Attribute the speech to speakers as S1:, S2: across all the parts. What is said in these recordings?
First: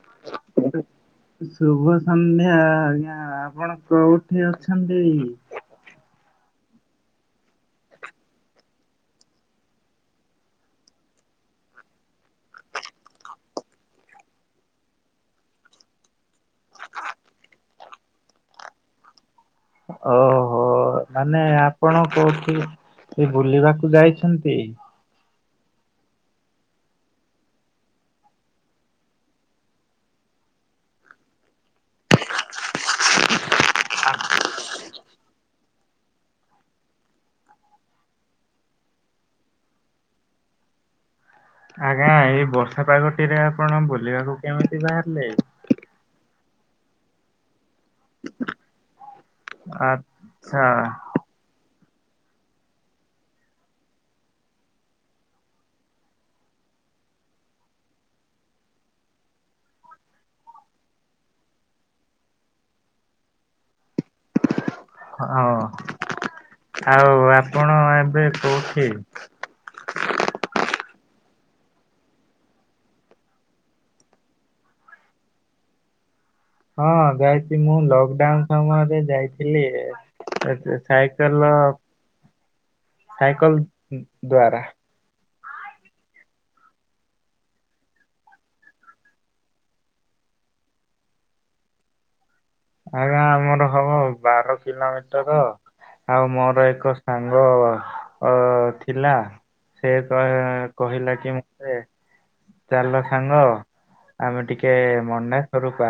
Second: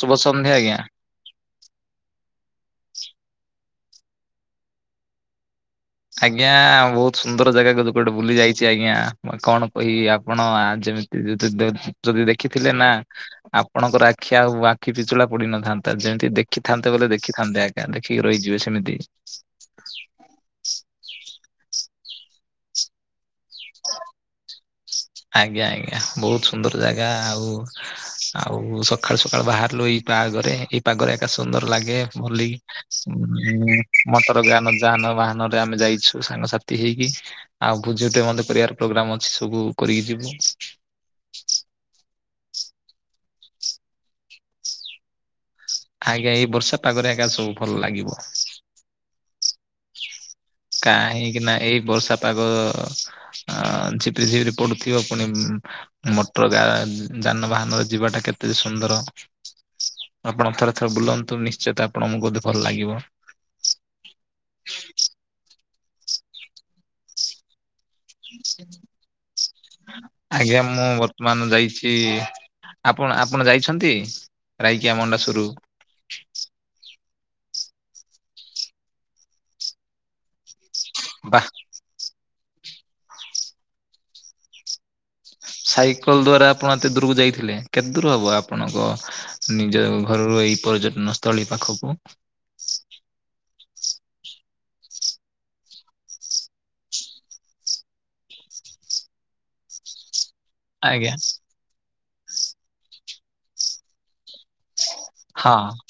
S1: ଶୁଭ ସନ୍ଧ୍ୟା ଆଜ୍ଞା।
S2: ଶୁଭ ସନ୍ଧ୍ୟା ଆଜ୍ଞା ଆପଣ କୋଉଠି ଅଛନ୍ତି।
S1: ଆଜ୍ଞା ବହୁତ ସୁନ୍ଦର ଜାଗାକୁ କୁଆଡେ ବୁଲି ଯାଇଛି ଆଜ୍ଞା କଣ କହିବି ଆପଣ ଆଜି ଯ ଯ ଯଦି ଦେଖିଥିଲେ ନା ଆପଣଙ୍କର ଆଖି ଆଉ ଆଖି ପିଚୁଳା ପଡି ନଥାନ୍ତା। ଯେମିତି ଦେଖିଥାନ୍ତେ ବୋଲେ ଦେଖିଥାନ୍ତେ ଏକା ଦେଖିକି ରହିଯିବେ ସେମିତି।
S2: ଓହୋ ମାନେ ଆପଣ କୋଉଠି। କି ବୁଲିବାକୁ ଯାଇଛନ୍ତି।
S1: ଆଜ୍ଞା ଆଜ୍ଞା ବହୁତ ସୁନ୍ଦର ଜାଗା ଆଉ ଆଉ ସଖାଳୁ ସଖାଳୁ ବାହାରିଲୁ ଏଇ ପା ଗରେ ଏଇ ପାଗରେ ଏକା ସୁନ୍ଦର ଲାଗେ ବୁଲି ମଟର ଯାନ ଯାନବାହନ। ହନରେ ଆମେ ଯାଇଛୁ ସାଙ୍ଗସାଥି ହେଇକି ଆଉ ଭୋଜି ଟେ ମଧ୍ୟ କରିବାର ପୋଗ୍ରାମ ଅଛି ସବୁ କରିକି ଯିବୁ।
S2: ଆଜ୍ଞା ଏଇ ବର୍ଷା ପାଗଟି ରେ ଆପଣ ବୁଲିବାକୁ କେମିତି ବାହାରିଲେ।
S1: ଆଜ୍ଞା ଏଇ ବର୍ଷା ପାଗରେ ଆଜ୍ଞା ସବୁ ଭଲ ଲାଗିବ।
S2: ଆ
S1: କାହିଁକି ନା ଏଇ ବର୍ଷା ପାଗ ଆ ଝିପିରି ଝିପିରି ପଡୁଥିବ ପୁଣି ମଟର ଗା ଯାନବାହାନର ଯିବାଟା କେତେ ସୁନ୍ଦର। ଆପଣ ଥରେ ଥରେ ବୁଲନ୍ତୁ ନିଶ୍ଚିତ ଆପଣଙ୍କୁ ବି ଭଲ ଲାଗିବ।
S2: ହଉ ଆଉ ଆପ
S1: ଆଜ୍ଞା ମୁଁ ବର୍ତ୍ତମାନ ଯାଇଛି। ଆପଣ ଆପଣ ଯାଇଛନ୍ତି ରାଇକିଆ ମଣ୍ଡାସୁରୁ?
S2: ହଁ ଯାଇଛି ମୁଁ ଲକଡାଉନ ସମୟରେ ଯାଇଥିଲି ଏବେ।
S1: ବା
S2: ସାଇକେଲ ସାଇକଲ ଦ୍ଵାରା।
S1: ସାଇକଲ ଦ୍ଵାରା ଆପଣ ଏତେ ଦୂରକୁ ଯାଇଥିଲେ କେତ ଦୂର ହବ ଆପଣଙ୍କ ନିଜ ଘରରୁ? ଏହି ପର୍ଯ୍ୟଟନ ସ୍ଥଳୀ ପାଖକୁ।
S2: ଆଜ୍ଞ ଆମର ହବ ବାର କିଲୋମିଟର। ଆଉ ମୋର ଏକ ସାଙ୍ଗ ଅ ଥିଲା ସେ
S1: ଆଜ୍ଞା
S2: କ-କହିଲା କି ମତେ ଚାଲ ସାଙ୍ଗ। ଆମେ ଟିକେ
S1: ହଁ
S2: ମଣ୍ଡାସ୍ଵରୂପା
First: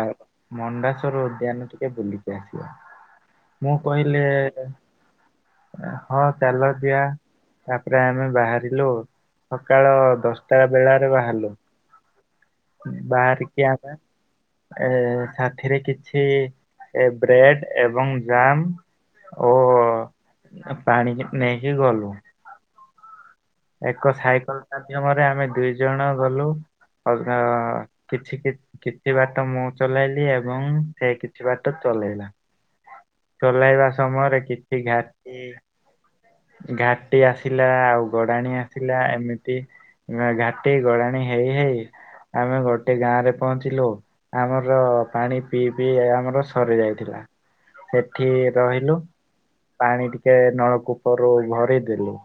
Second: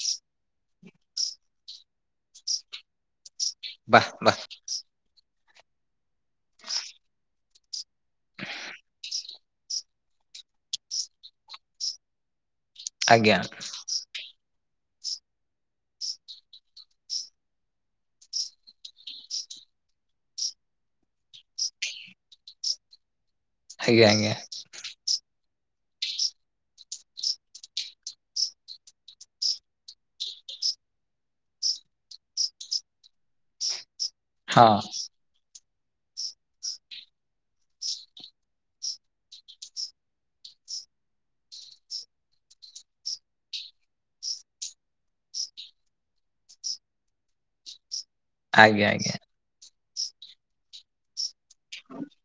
S2: ମଣ୍ଡାସ୍ୱର ଉଦ୍ୟାନ ଟିକେ ବୁଲିକି ଆସିବା। ମୁଁ
S1: ବାଃ
S2: କହିଲି
S1: ବାଃ
S2: ହଁ ଚାଲ ଯିବା ତାପରେ ଆମେ ବାହାରିଲୁ। ସକାଳ ଦଶଟା ବେଳାରେ ବାହାରିଲୁ।
S1: ଆଜ୍ଞା
S2: ବାହାରିକି ଆମେ। ଏ ସାଥିରେ କିଛି ବ୍ରେଡ ଏବଂ ଜାମ। ଓ ପାଣିକି ନେଇକି ଗଲୁ।
S1: ଆଜ୍ଞା
S2: ଏକ
S1: ଆଜ୍ଞା
S2: ସାଇକଲ ମାଧ୍ୟମରେ ଆମେ ଦୁଇ ଜଣ ଗଲୁ। ଅଧା କିଛି କିଛି ବାଟ ମୁଁ ଚଲେଇଲି ଏବଂ ସେ କିଛି ବାଟ ଚ ଚଲେଇଲା। ଚଲେଇବା ସମୟରେ
S1: ହଁ।
S2: କିଛି ଘାଟି ଘାଟି ଆସିଲା ଆଉ ଗଡାଣି ଆସିଲା ଏମିତି ନା ଘାଟି ଗଡାଣି ହେଇ ହେଇ ଆମେ ଗୋଟେ ଗାଁରେ ପହଞ୍ଚିଲୁ, ଆମର ପାଣି ପିଇ ପିଇ ଆମର ସରି ଯାଇଥିଲା। ସେଠି
S1: ଆଜ୍ଞା
S2: ରହିଲୁ
S1: ଆଜ୍ଞା
S2: ପାଣି ଟିକେ ନଳକୂପରୁ ଭରିଦେଲୁ।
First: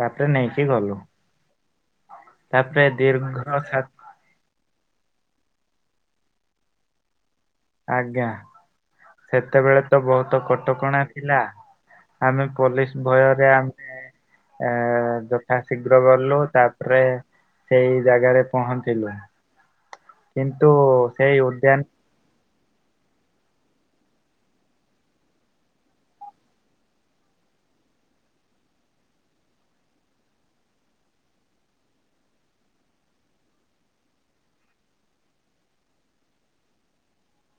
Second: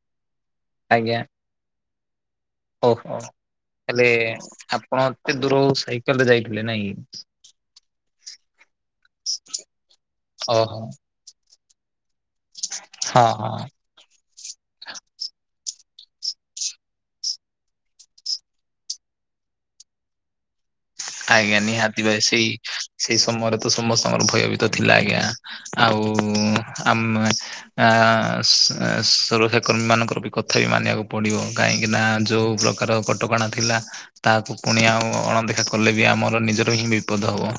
S2: ତାପରେ ନେଇକି ଗଲୁ।
S1: ଆଜ୍ଞା
S2: ତାପରେ
S1: ଓହୋ
S2: ଦୀର୍ଘ ସା
S1: ହେଲେ ଆପଣ ଏତେ ଦୂରୁ ସାଇକଲରେ ଯାଇଥିଲେ ନାଇଁ କି।
S2: ଆଜ୍ଞା ସେତେବେଳେ ତ ବହୁତ
S1: ଓହୋ
S2: କଟକଣା ଥିଲା। ଆମେ ପୋଲିସ
S1: ହଁ
S2: ଭୟରେ
S1: ହଁ
S2: ଆମେ ଏ ଯ ଥାଶୀଘ୍ର ଗଲୁ ତାପରେ ସେଇ ଜାଗାରେ ପହଞ୍ଚିଲୁ। କି।
S1: ଆଜ୍ଞା ନିହାତି ବା ସେଇ ସେଇ ସମୟରେ ତ ସମସ୍ତଙ୍କର ଭୟ ବି ତ ଥିଲା ଆଜ୍ଞା ଆଉ ଆମେ ଆ ସୁ-ସୁ-ସୁରକ୍ଷା କର୍ମୀ ମାନଙ୍କର ବି କଥା ବି ମାନିବାକୁ ପଡିବ କାହିଁକିନା ଯୋଉ ପ୍ରକାର କଟକଣା ଥିଲା, ତାହାକୁ ପୁଣି ଆଉ ଅଣଦେଖା କଲେ ବି ଆମର ନିଜର ହିଁ ବିପଦ ହବ,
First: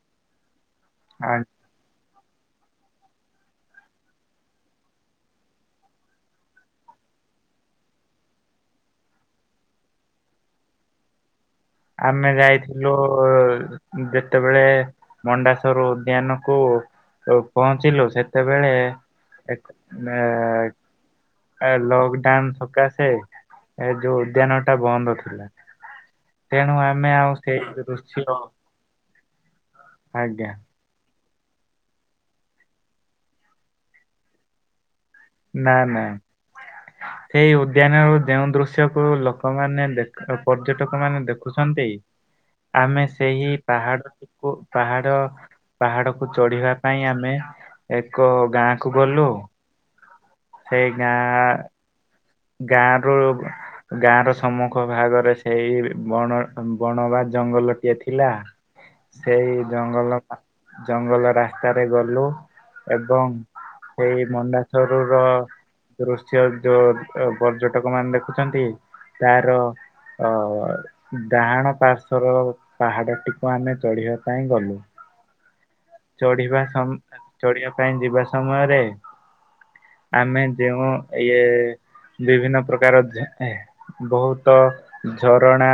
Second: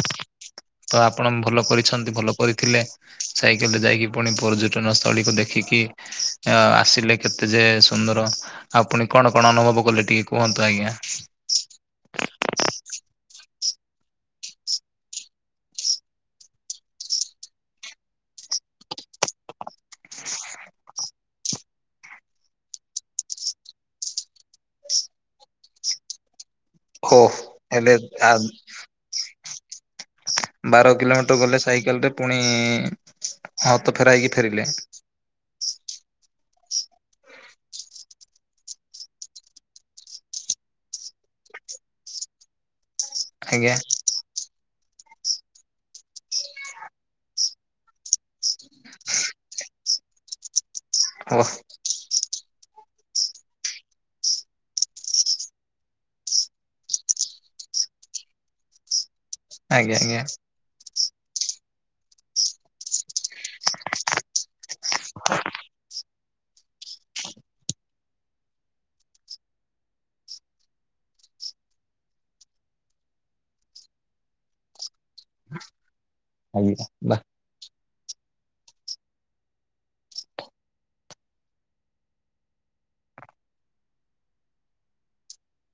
S1: ତ ଆପଣ
S2: ଆ
S1: ଭଲ କରିଛନ୍ତି ଭଲ କରିଥିଲେ ସାଇକେଲରେ ଯାଇକି ପୁଣି ପର୍ଯ୍ୟଟନ ସ୍ଥଳୀକୁ ଦେଖିକି ଅ ଆସିଲେ କେ ତେ ଯେ ସୁନ୍ଦର ଆଉ ପୁଣି କଣ କଣ ଅନୁଭବ କଲେ ଟିକେ କୁହନ୍ତୁ ଆଜ୍ଞା?
S2: ଯୋଉ ଯେତେବେଳେ ମଣ୍ଡାସ୍ୱର ଉଦ୍ୟାନକୁ ପହଞ୍ଚିଲୁ ସେତେବେଳେ ଏକ ମେ। ଏ ଲକଡାଉନ ସକାସେ ଏ ଯୋଉ ଉଦ୍ୟାନ ଟା ବନ୍ଦ ଥିଲା। ତେଣୁ ଆମେ
S1: ଓ
S2: ଆଉ ସେଇ
S1: ହେଲେ
S2: ଦୃଶ
S1: ଆ ବାର କିିଲୋ ତ ଗଲେ ସାଇକେଲ ରେ ପୁଣି ହତ ଫେରା ହେଇକି ଫେରିଲେ।
S2: ନା ନା।
S1: ଁ [inaudible]
S2: ସେଇ ଉଦ୍ୟାନରୁ ଯେଉଁ ଦୃଶ୍ୟକୁ ଲୋକମାନେ ଦେଖ ପର୍ଯ୍ୟଟକ ମାନେ ଦେଖୁଚନ୍ତି ଆମେ ସେହି
S1: ଆଜ୍ଞା
S2: ପାହାଡଟିକୁ ପାହାଡ ପାହାଡକୁ ଚଢିବା ପାଇଁ ଆମେ ଏକ ଗାଁ କୁ ଗଲୁ। ସେଇ
S1: ଓ
S2: ଗାଁ ଗାଁରୁ ଗାଁ ର ସମ୍ମୁଖ ଭାଗରେ ସେଇ ବଣ ବଣ ଜଙ୍ଗଲଟିଏ ଥିଲା।
S1: ହ
S2: ସେଇ ଜଙ୍ଗଲ ଜଙ୍ଗଲ ରାସ୍ତାରେ ଗଲୁ ଏବଂ ସେଇ ମଣ୍ଡାଚରୁ ର ଦୃଶ୍ୟ ଯୋଉ, ଅ ପର୍ଯ୍ୟଟକ ମାନେ ଦେଖୁଚନ୍ତି ତାର ଅ ଡାହାଣ ପାର୍ଶ୍ଵର ପାହାଡ ଟିକୁ ଆମେ ଚଢିବା ପାଇଁ ଗଲୁ।
S1: ହଁ
S2: ଚଢିବା ସମ ଚଢିବା ପାଇଁ ଯିବା ସମୟରେ ଆମେ ଯେଉଁ ଇଏ ବିଭିନ୍ନ ପ୍ରକାର ଯେ ହେ ବହୁତ ଝରଣା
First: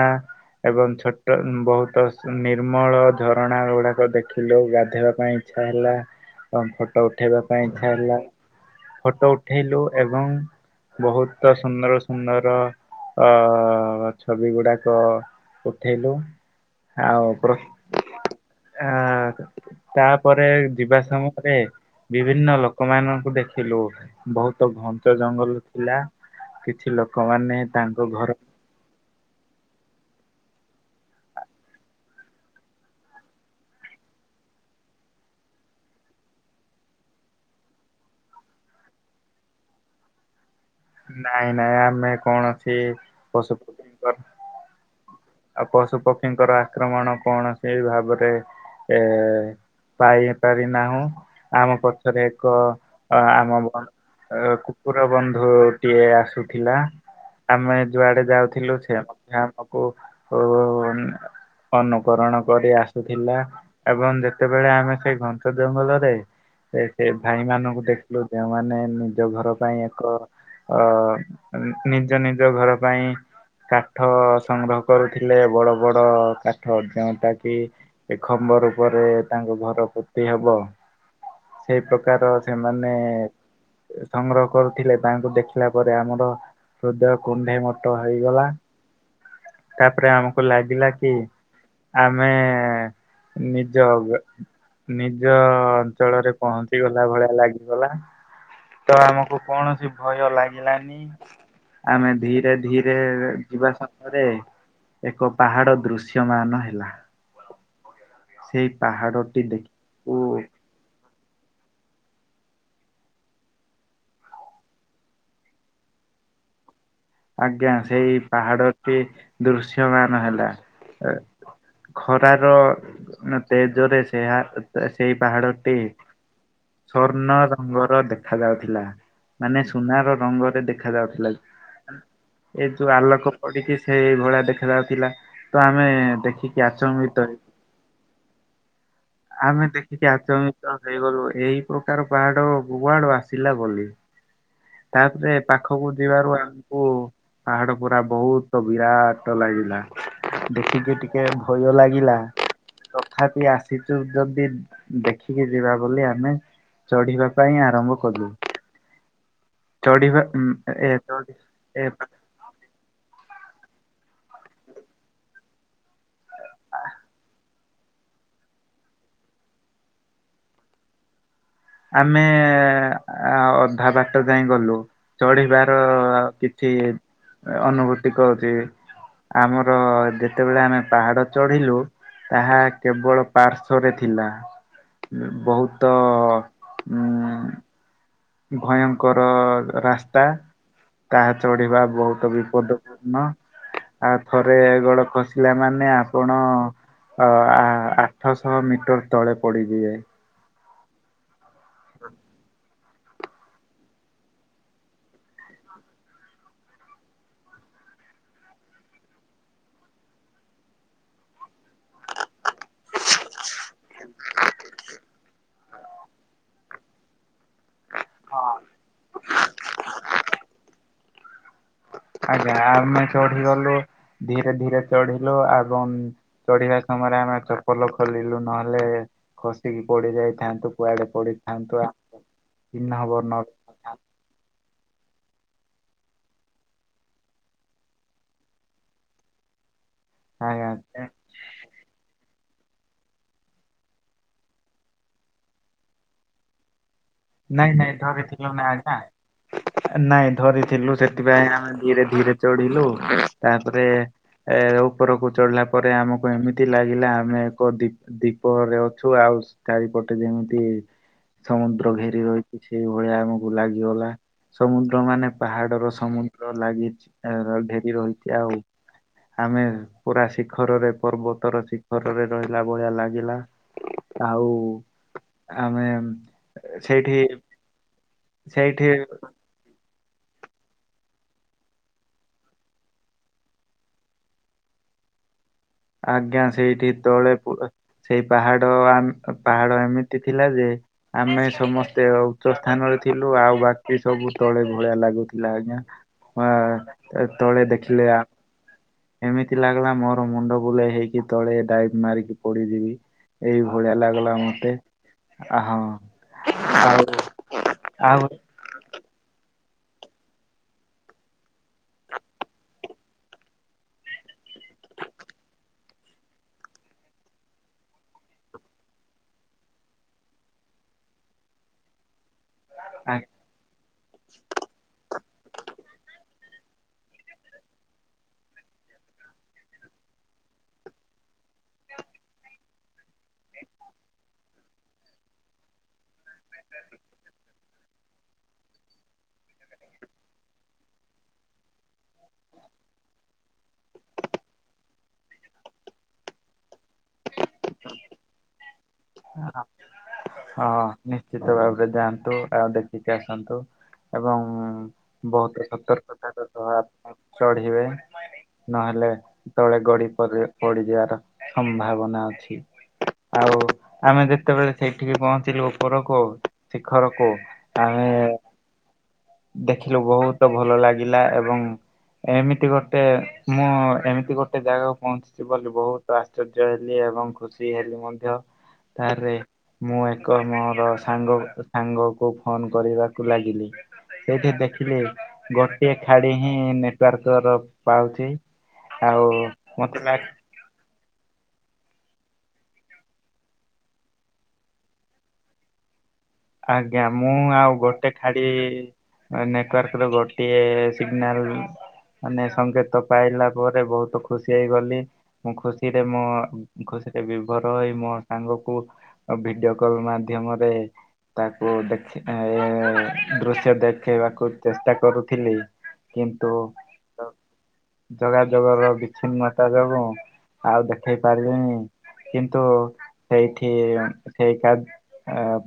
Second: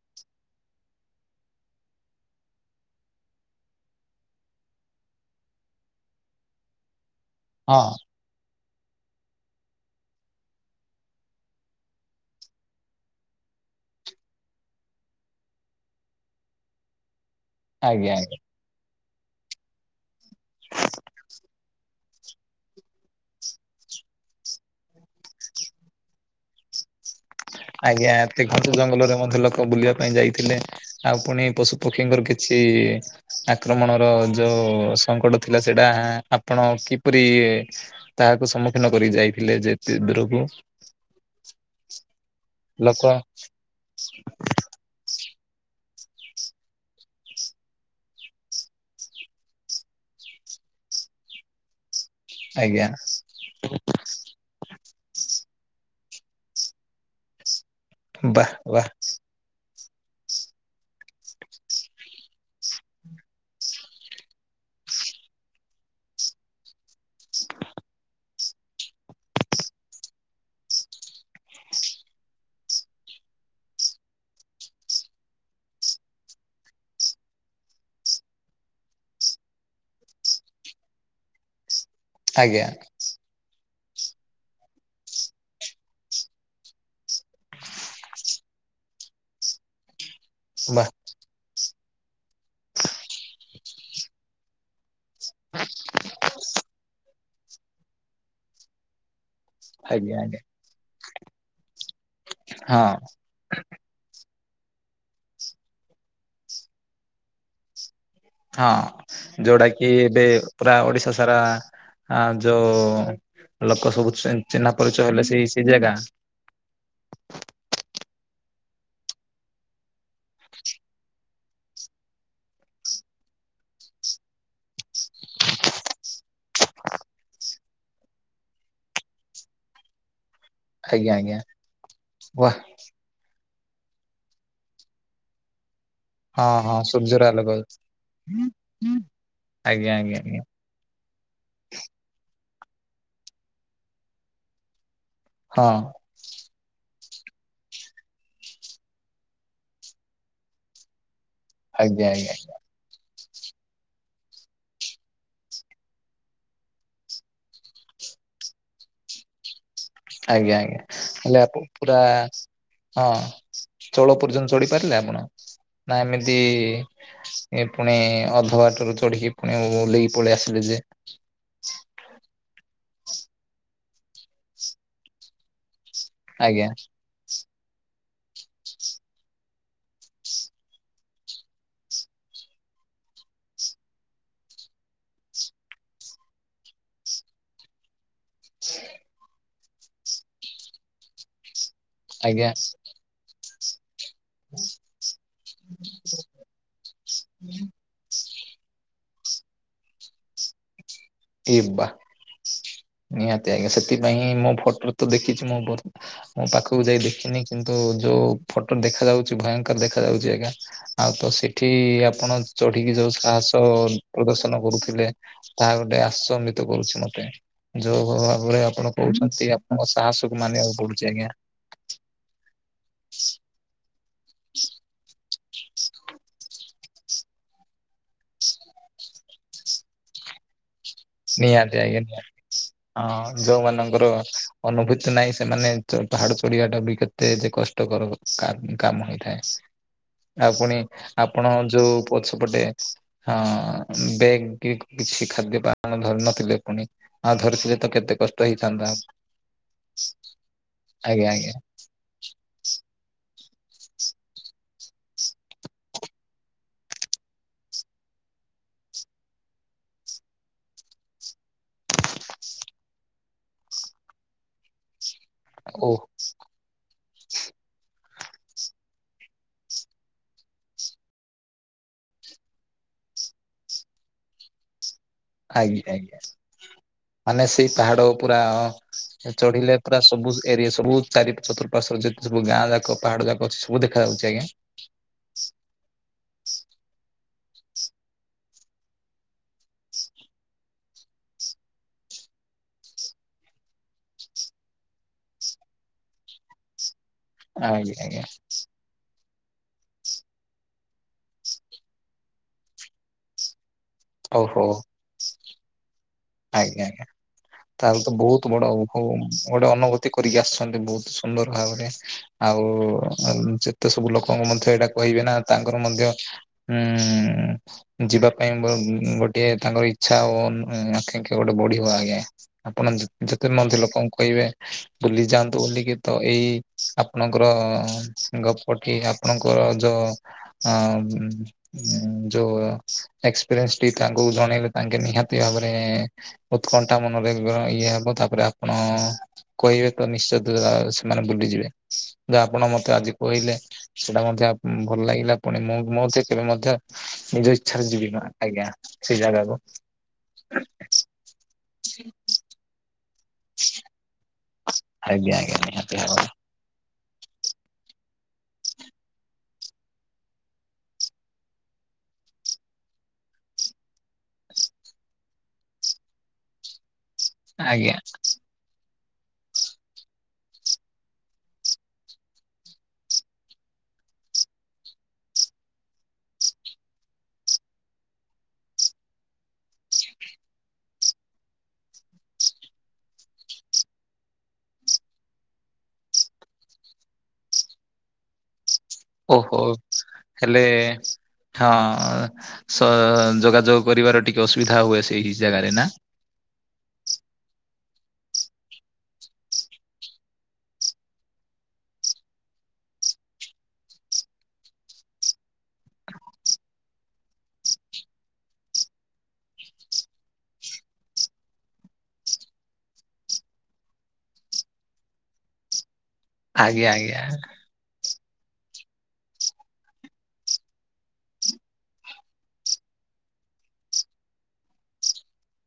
S2: ଏବଂ ଛୋଟ ବହୁତ ନିର୍ମଳ ଝରଣା ଗୁଡାକ ଦେଖିଲୁ। ଗାଧେଇବା ପାଇଁ ଇଛା ହେଲା ଏବଂ ଫଟୋ ଉଠେଇବା ପାଇଁ
S1: ହଁ
S2: ଇଛା ହେଲା। ଫଟୋ ଉଠେଇଲୁ ଏବଂ ବହୁତ ସୁନ୍ଦର ସୁନ୍ଦର ଅ ଛବି ଗୁଡାକ ଉଠେଇଲୁ ଆଉ ପ୍ର
S1: ଆଜ୍ଞା ଆଜ୍ଞା।
S2: ଆ ତାପରେ ଯିବା ସମୟରେ ବିଭିନ୍ନ ଲୋକମାନଙ୍କୁ ଦେଖିଲୁ ବହୁତ ଘଞ୍ଚ ଜଙ୍ଗଲ ଥିଲା। କିଛି ଲୋକମାନେ ତାଙ୍କ
S1: ଆଜ୍ଞା
S2: ଘର
S1: ଏତେ ଘଛ ଜଙ୍ଗଲରେ ମଧ୍ୟ ଲୋକ ବୁଲିବା ପାଇଁ ଥିଲେ ଆଉ ପୁଣି ପଶୁ ପକ୍ଷୀଙ୍କର କିଛି ଆକ୍ରମଣର ଯୋଉ ସଙ୍କଟ ଥିଲା ସେଇଟା ଆପଣ କିପରି ତାହାକୁ ସମ୍ମୁଖୀନ କରି ଯାଇଥିଲେ ଯେତେ ଦୂରକୁ
S2: ନାଇଁ ନାଇଁ ଆମେ କଣ ଅଛି
S1: ଲୋକ
S2: ପଶୁପକ୍ଷୀଙ୍କର ଆଉ ପଶୁ ପକ୍ଷୀଙ୍କର ଆକ୍ରମଣ କୌଣସି ଭାବରେ ଏ ପାଇଆ ପାରି ନାହୁଁ ଆମ ରେ ଏକ
S1: ଆଜ୍ଞା
S2: ଅ ଆମ ଭନ୍ ଅ କୁକୁର ବନ୍ଧା ଉ ଟିଏ ଆସୁଥିଲା ଆମେ ଯୁଆଡେ
S1: ବାଃ
S2: ଯାଉଥିଲୁ
S1: ବାଃ
S2: ସେ ମଧ୍ୟ ଆମୁକୁ [unintelligible] ଅନୁକରଣ କରି ଆସୁଥିଲା ଏବଂ ଯେତେବେଳେ ଆମେ ସେଇ ଘଞ୍ଚ ଜଙ୍ଗଲରେ ଏ ସେ ଭାଇ ମାନଙ୍କୁ ଦେଖିଲୁ ଯେଉମାନେ ନିଜ ଘର ପାଇଁ ଏକ ଅ ନିଜ ନିଜ ଘର ପାଇଁ କାଠ ସଂ କରୁଥିଲେ ବଡ ବଡ କାଠ ଯୋଉଟା କି ଏ ଖମ୍ବର ର ଉପରେ ତାଙ୍କ ଘର ପୋତି ହବ।
S1: [inaudible]
S2: ସେଇ ପ୍ରକାର
S1: ଆଜ୍ଞା
S2: ସେମାନେ ସଂଗ୍ରହ କରୁଥିଲେ ତାଙ୍କୁ ଦେଖିଲା ପରେ ଆମର ହୃଦୟ କୁଣ୍ଢେ ମୋଟ ହେଇଗଲା।
S1: [inaudible]
S2: ତାପରେ ଆମକୁ
S1: ବା
S2: ଲାଗିଲା କି ଆମେ ନିଜେ [unintelligible] ନିଜ ଅଞ୍ଚଳରେ ପହଞ୍ଚି ଗଲା ଭଳିଆ ଲାଗିଗଲା ତ ଆମକୁ କୌଣସି
S1: ଆଜ୍ଞା
S2: ଭୟ
S1: ଆଜ୍ଞା
S2: ଲାଗିଲାନି ଆମେ ଧୀରେ
S1: ହଁ
S2: ଧୀରେ ଯିବା ସମୟରେ ଏକ ପାହାଡ଼ ଦୃଶ୍ୟମାନ ହେଲା। ସେଇ ପାହାଡ଼ଟି
S1: ହଁ ଯୋଉଟା କିି
S2: ଦେଖିକୁ
S1: ଏବେ ପୁରା ଓଡିଶା ସାରା ହଁ ଯୋଉ ଲୋକ ସବୁ ଚି ଚିହ୍ନା ପରିଚୟ ହେଲେ ସେଇ ସେଇ ଜାଗା
S2: ଆଜ୍ଞା ସେଇ ପାହାଡଟି ଦୃଶ୍ୟମାନ ହେଲା। ଖରାର ତେଜରେ ସେ ହେଁ ତେ ସେଇ ପାହାଡଟି ସୂର୍ଣ୍ଣ ରଙ୍ଗର ଦେଖା ଯାଉଥିଲା ମାନେ ସୁନାର ରଙ୍ଗ। ଦେଖା
S1: ଆଜ୍ଞା
S2: ଯାଉଥିଲା
S1: ଆଜ୍ଞା ୱା
S2: ଏ ଯୋଉ ଆଲୋକ ପଡ଼ିଛି ସେଇ ଭଳିଆ ଦେଖା ଯାଉଥିଲା ତ ଆମେ
S1: ହଁ
S2: ଦେଖିକି
S1: ହଁ
S2: ଆଚମ୍ବିତ
S1: ସୂର୍ଯ୍ୟର
S2: ହେ
S1: ଆଲୋକ
S2: ଆମେ
S1: ଆଜ୍ଞା
S2: ଦେଖିକି
S1: ଆଜ୍ଞା ଆଜ୍ଞା
S2: ଆଚମ୍ବିତ ହେଇଗଲୁ ଏଇ ପ୍ରକାର ପାହାଡ କୁଆଡୁ ଆସିଲା ବୋଲି ତାପରେ
S1: ହଁ
S2: ପାଖକୁ ଯିବାରୁ ଆମେ ଓ ପାହାଡ ପରା ବହୁତ ବିରାଟ ଲାଗିଲା ଦେଖିକି ଟି ଟିକେ ଭୟ
S1: ଆଜ୍ଞା
S2: ଲାଗିଲା
S1: ଆଜ୍ଞା
S2: ତଥାପି ଆସିଛୁ ଯଦି ଦେଖିକି ଯିବା ବୋଲି ଆମେ ଚଢିବା ପାଇଁ ଆରମ୍ଭ କଲୁ। ଚଢିବା ଉଁ,
S1: ଆଜ୍ଞା ଆଜ୍ଞା
S2: ଏ ଚଢି
S1: ହେଲେ
S2: ଏ
S1: ପୁରା ହଁ ଚୋଳ ପର୍ଯ୍ୟନ୍ତ ଚଢି ପାରିଲେ ଆପଣ? ନା ଏମିତି ପୁଣି ଅଧବାଟରୁ ଚଢିକି ଫୁଣି ଓଲେଇକି ପଳେଇ ଆସିଲେ ଯେ ଦେଖା
S2: ଆମେ ଅଧା ବାଟ ଯାଇଁ ଗଲୁ ଚଢିବା ର
S1: ଆଜ୍ଞା
S2: କିଛି ଅନୁଭୂତି କହୁଛି ଆମର ଯେତେବେଳେ ଆମେ ପାହାଡ ଚଢିଲୁ ତାହା କେବଳ ପାର୍ଶ୍ଵରେ ଥିଲା। ବହୁତ ହୁଁ। ଭୟଙ୍କର ରାସ୍ତା ତାହା ଚଢିବା ବହୁତ
S1: ଆଜ୍ଞା
S2: ବିପଦପୂର୍ଣ୍ଣ ଆଉ ଥରେ ଗୋଡ ଖସିଲା ମାନେ ଆପଣ ଅ ଆ ଆଠଶହ ମିଟର ତଳେ ପଡ଼ିଯିବେ
S1: ଏ ବା ନିହାତି ଆଜ୍ଞା ସେଥିପାଇଁଁ ମୋ ଫଟୋରୁ ତ ଦେଖିଛି ମୁଁ ପାଖକୁ ଯାଇ ଦେଖିନି କିନ୍ତୁ ଯୋଉ ଫଟୋ ଦେଖା ଯାଉଛି ଭୟଙ୍କର ଦେଖା ଯାଉଛି ଆଜ୍ଞା ଆଉ ତ ସେଠି ଆପଣ ଚଢିକି ଯୋଉ ସାହସ ପ୍ରଦର୍ଶନ କରୁଥିଲେ ତାହା ଗୋଟେ ଆଶ୍ଚମ୍ବିତ କରୁଛି ମତେ। ଯୋଉ ଭାବରେ ଆପଣ କହୁଛନ୍ତି ଆପଣଙ୍କ ସାହସକୁ ମାନିବାକୁ ପଡୁଛି ଆଜ୍ଞା।
S2: ଆଜ୍ଞା ଆମେ ଚଢିଗଲୁ ଧୀରେ ଧୀରେ ଚଢି ଲୁ ଏବଂ ଚଢିବା ସମୟରେ ଆମେ ଚପଲ ଖୋଲିଲୁ ନହେଲେ ଖସିକି ପଡିଯାଇ ଯାଇଥାନ୍ତୁ। କୁଆଡେ ପଡିଥାନ୍ତୁ
S1: ନିହାତି ଆଜ୍ଞା
S2: ଚିହ୍ନ ବର୍ଣ୍ଣ
S1: ହଁ
S2: ଆଜ୍ଞା
S1: ଯୋଉମାନଙ୍କର ଅନୁଭୂତି ତି ନାଇଁ ସେମାନେ ପାହାଡ ଚ ଚଢିବା ଟା ବି କେତେ ଯେ କଷ୍ଟକର କା କାମ ହେଇଥାଏ। ଆଉ ପୁଣି ଆପଣ ଯୋଉ ପଛ ସେପଟେ ହ ବେଗ କିଛି ଖାଦ୍ୟପାନ ଧରି ନଥିଲେ ପୁଣି ଆଉ
S2: ନାଇଁ
S1: ଧରିଥିଲେ ତ
S2: ନାଇଁ
S1: କେତେ କଷ୍ଟ
S2: ଧରିଥିଲୁ ନାଇଁ
S1: ହେଇଥାନ୍ତା
S2: ଆଜ୍ଞା ନାଇଁ ଧରିଥିଲୁ
S1: ଆଜ୍ଞା
S2: ସେଥିପାଇଁ
S1: ଆଜ୍ଞା
S2: ଆମେ ଧୀରେ ଧୀରେ ଚଢିଲୁ ତାପରେ ଏ ଉପରକୁ ଚଢିଲା ପରେ ଆମକୁ ଏମିତି ଲାଗିଲା ଆମେ ଏକ ଦୀ ଦୀପରେ ଅଛୁ ଆଉ ଚାରିପଟେ ଯେମିତି ସମୁଦ୍ର ଘେରି ରି ରହିଛି ସେଇଭଳିଆ ଆମକୁ ଲାଗିଗଲା। ସମୁଦ୍ର ମାନେ
S1: ଓ
S2: ପାହାଡର ସମୁଦ୍ର ଲାଗିଛି ଢେରି ରହିଛି ଆଉ ଆମେ ପୁରା ଶିଖରରେ ପର୍ବତର ଶିଖରରେ ରହିଲା ଭଳିଆ ଲାଗିଲା। ଆଉ
S1: ଆଜ୍ଞା
S2: ଆମେ
S1: ଆଜ୍ଞା।
S2: ସେଇଠି
S1: ମାନେ ସେଇ ପାହାଡ ପୁରା
S2: ସେଇଠି
S1: ଚଢିଲେ ପୁରା ସବୁ ଏରିଆ ସବୁ ଚାରି ଚତୁରପାର୍ଶ୍ୱରେ ଯେତେ ସବୁ ଗାଁ ଯାକ ପାହାଡ ଯାକ ଅଛି ସବୁ ଦେଖାଯାଉଛି ଆଜ୍ଞା। [inaudible]
S2: ଆଜ୍ଞା, ସେଇଠି ତଳେ ପୁ ସେଇ ପାହାଡ ଆମ୍ ପାହାଡ ଏମିତି ଥିଲା ଯେ ଆମେ ସମସ୍ତେ ଉଚ୍ଚ ସ୍ଥାନରେ ଥିଲୁ ଆଉ ବାକି ସବୁ ତଳେ ଭଳିଆ ଲାଗୁଥିଲା ଆଜ୍ଞା। ଆ
S1: [inaudible]
S2: ତଳେ
S1: ଆଜ୍ଞା
S2: ଦେଖିଲେ ଆ
S1: ଆଜ୍ଞା
S2: ଏମିତି ଲାଗିଲା ମୋର ମୁଣ୍ଡ ବୁଲେଇ ହେଇକି ତଳେ [unintelligible] ମାରିକି ପଡିଯିବି। ଏଇ ଭଳିଆ ଲାଗିଲା
S1: ଓହୋ
S2: ମତେ। ଅ ହଁ।
S1: ଆଜ୍ଞା
S2: ଆଉ
S1: ଆଜ୍ଞା। ତାହେଲେ ତ
S2: ଆଉ
S1: ବହୁତ ବଡ ଅନୁଭବ ଗୋଟେ ଅନୁଭୂତି କରିକି ଆସିଛନ୍ତି ବହୁତ ସୁନ୍ଦର ଭାବରେ। ଆଉ ଯେତେ ସବୁ ଲୋକଙ୍କ ମଧ୍ୟ ଏଇଟା କହିବେ ନା ତାଙ୍କର ମଧ୍ୟ ଉଁ ଯିବା ପାଇଁ ଗୋଟିଏ ତାଙ୍କର ଇଚ୍ଛା ଉଁ ଆକାଂକ୍ଷା ଗୋଟେ ବଢିିବ ଆଜ୍ଞା। ଆପଣ
S2: ଆ-
S1: ଯେତେ ମଧ୍ୟ ଲୋକ କହିବେ ବୁଲି ଯାଆନ୍ତୁ ବୋଲିକି ତ ଏଇ ଆପଣଙ୍କର ଗପଟି ଆପଣଙ୍କର ଯୋଉ ଉଁ ଯୋଉ ଏକ୍ସପିରିଏନ୍ସ ଟି ତାଙ୍କୁ ଜଣେଇଲେ ତାଙ୍କେ ନିହାତି ଭାବରେ ଉତ୍କଣ୍ଠା ମନରେ ଇଏ ହବ ତାପରେ ଆପଣ କହିବେ ତ ନିଶ୍ଚୟ ସେମାନେ ବୁଲିଯିବେ। ଯୋଉ ଆପଣ ମତେ ଆଜି କହିଲେ ସେଇଟା ମଧ୍ୟ ଭଲ ଲାଗିଲା ପୁଣି ମୋ ମଧ୍ୟ ନିଜ ଇଚ୍ଛାରେ ଯିବିି ଆଜ୍ଞା। ସେ ଜାଗାକୁ।
S2: ହଁ ନିଶ୍ଚିତ ଭାବରେ ଯାଆନ୍ତୁ ଆଉ ଦେଖିକି ଆସନ୍ତୁ। ଏବଂ
S1: ଆଜ୍ଞା ଆଜ୍ଞା
S2: ବହୁତ
S1: ନିହାତି ଭାବରେ
S2: ସତର୍କତା ର ସହ ଆପଣ ଚଢିବେ। ନହେଲେ ତଳେ ଗଡି ପଡିଯିବାର ସମ୍ଭାବନା ଅଛି। ଆଉ ଆମେ ଯେତେବେଳେ ସେଇଠିକି ପହଞ୍ଚିଲୁ ଉପରକୁ ଘରକୁ
S1: ଆଜ୍ଞା
S2: ଆମେ ଦେଖିଲୁ ବହୁତ ଭଲ ଲାଗିଲା। ଏବଂ ଏମିତି ଗୋଟେ ମୁଁ ଏମିତି ଗୋଟେ ଜାଗାକୁ ପହଞ୍ଚିଛି ବୋଲି ବହୁତ ଆଶ୍ଚର୍ଯ୍ୟ ହେଲି। ଏବଂ ଖୁସି ହେଲେ ମଧ୍ୟ। ତାରେ ମୁଁ ଏକ ମୋର ସାଙ୍ଗ ସାଙ୍ଗ କୁ ଫୋନ କରିବାକୁ ଲାଗିଲି। ସେଇଠି ଦେଖିଲି ଗୋଟିଏ ଧାଡି ହିଁ ନେଟୱାର୍କ ର ପାଉଛି। ଆଉ
S1: ଓହୋ।
S2: ମତେ ଲା
S1: ହେଲେ ହଁ ସ ଯୋଗାଯୋଗ କରିବାର ଟିକେ ଅସୁବିଧା ହୁଏ ସେଇ ଜାଗାରେ ନା।
S2: ଆଜ୍ଞା। ମୁଁ ଆଉ ଗୋଟେ ଖାଡି ନେଟୱାର୍କ ର ଗୋଟିଏ ସିଗନାଲ ମାନେ ସଙ୍କେତ ପାଇଲା ପରେ ବହୁତ ଖୁସି ହେଇଗଲି। ମୁଁ ଖୁସିରେ ମୁଁ ଖୁ ସିରେ ବିଭୋର ହେଇ ମୋ ସାଙ୍ଗକୁ ଭିଡିଓ କଲ ମାଧ୍ୟମରେ ତାକୁ ଦେଖ ଦୃଶ୍ୟ ଦେଖେଇବାକୁ ଚେଷ୍ଟା କରୁଥିଲି।
S1: ଆଜ୍ଞା ଆଜ୍ଞା।
S2: ଯୋଗା ଯୋଗ ର ବିଚ୍ଛିନ୍ନତା ଯୋଗୁ ଆଉ ଦେଖେଇ ପାରିଲିନି। କିନ୍ତୁ ସେଇଠି ସେଇ କା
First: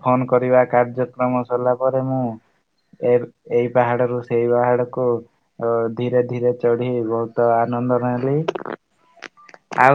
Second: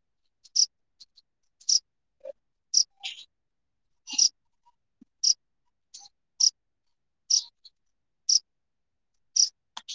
S2: ଫୋନ କରିବା କାର୍ଯ୍ୟକ୍ରମ ସରିଲା ପରେ ମୁଁ ଏ ଏଇ ପାହାଡରୁୁ ସେଇ ପାହାଡକୁୁ ଧୀରେ ଧୀରେ ଚଢି ବହୁତ ଆନ ନନ୍ଦ ନେଲି। ଆଉ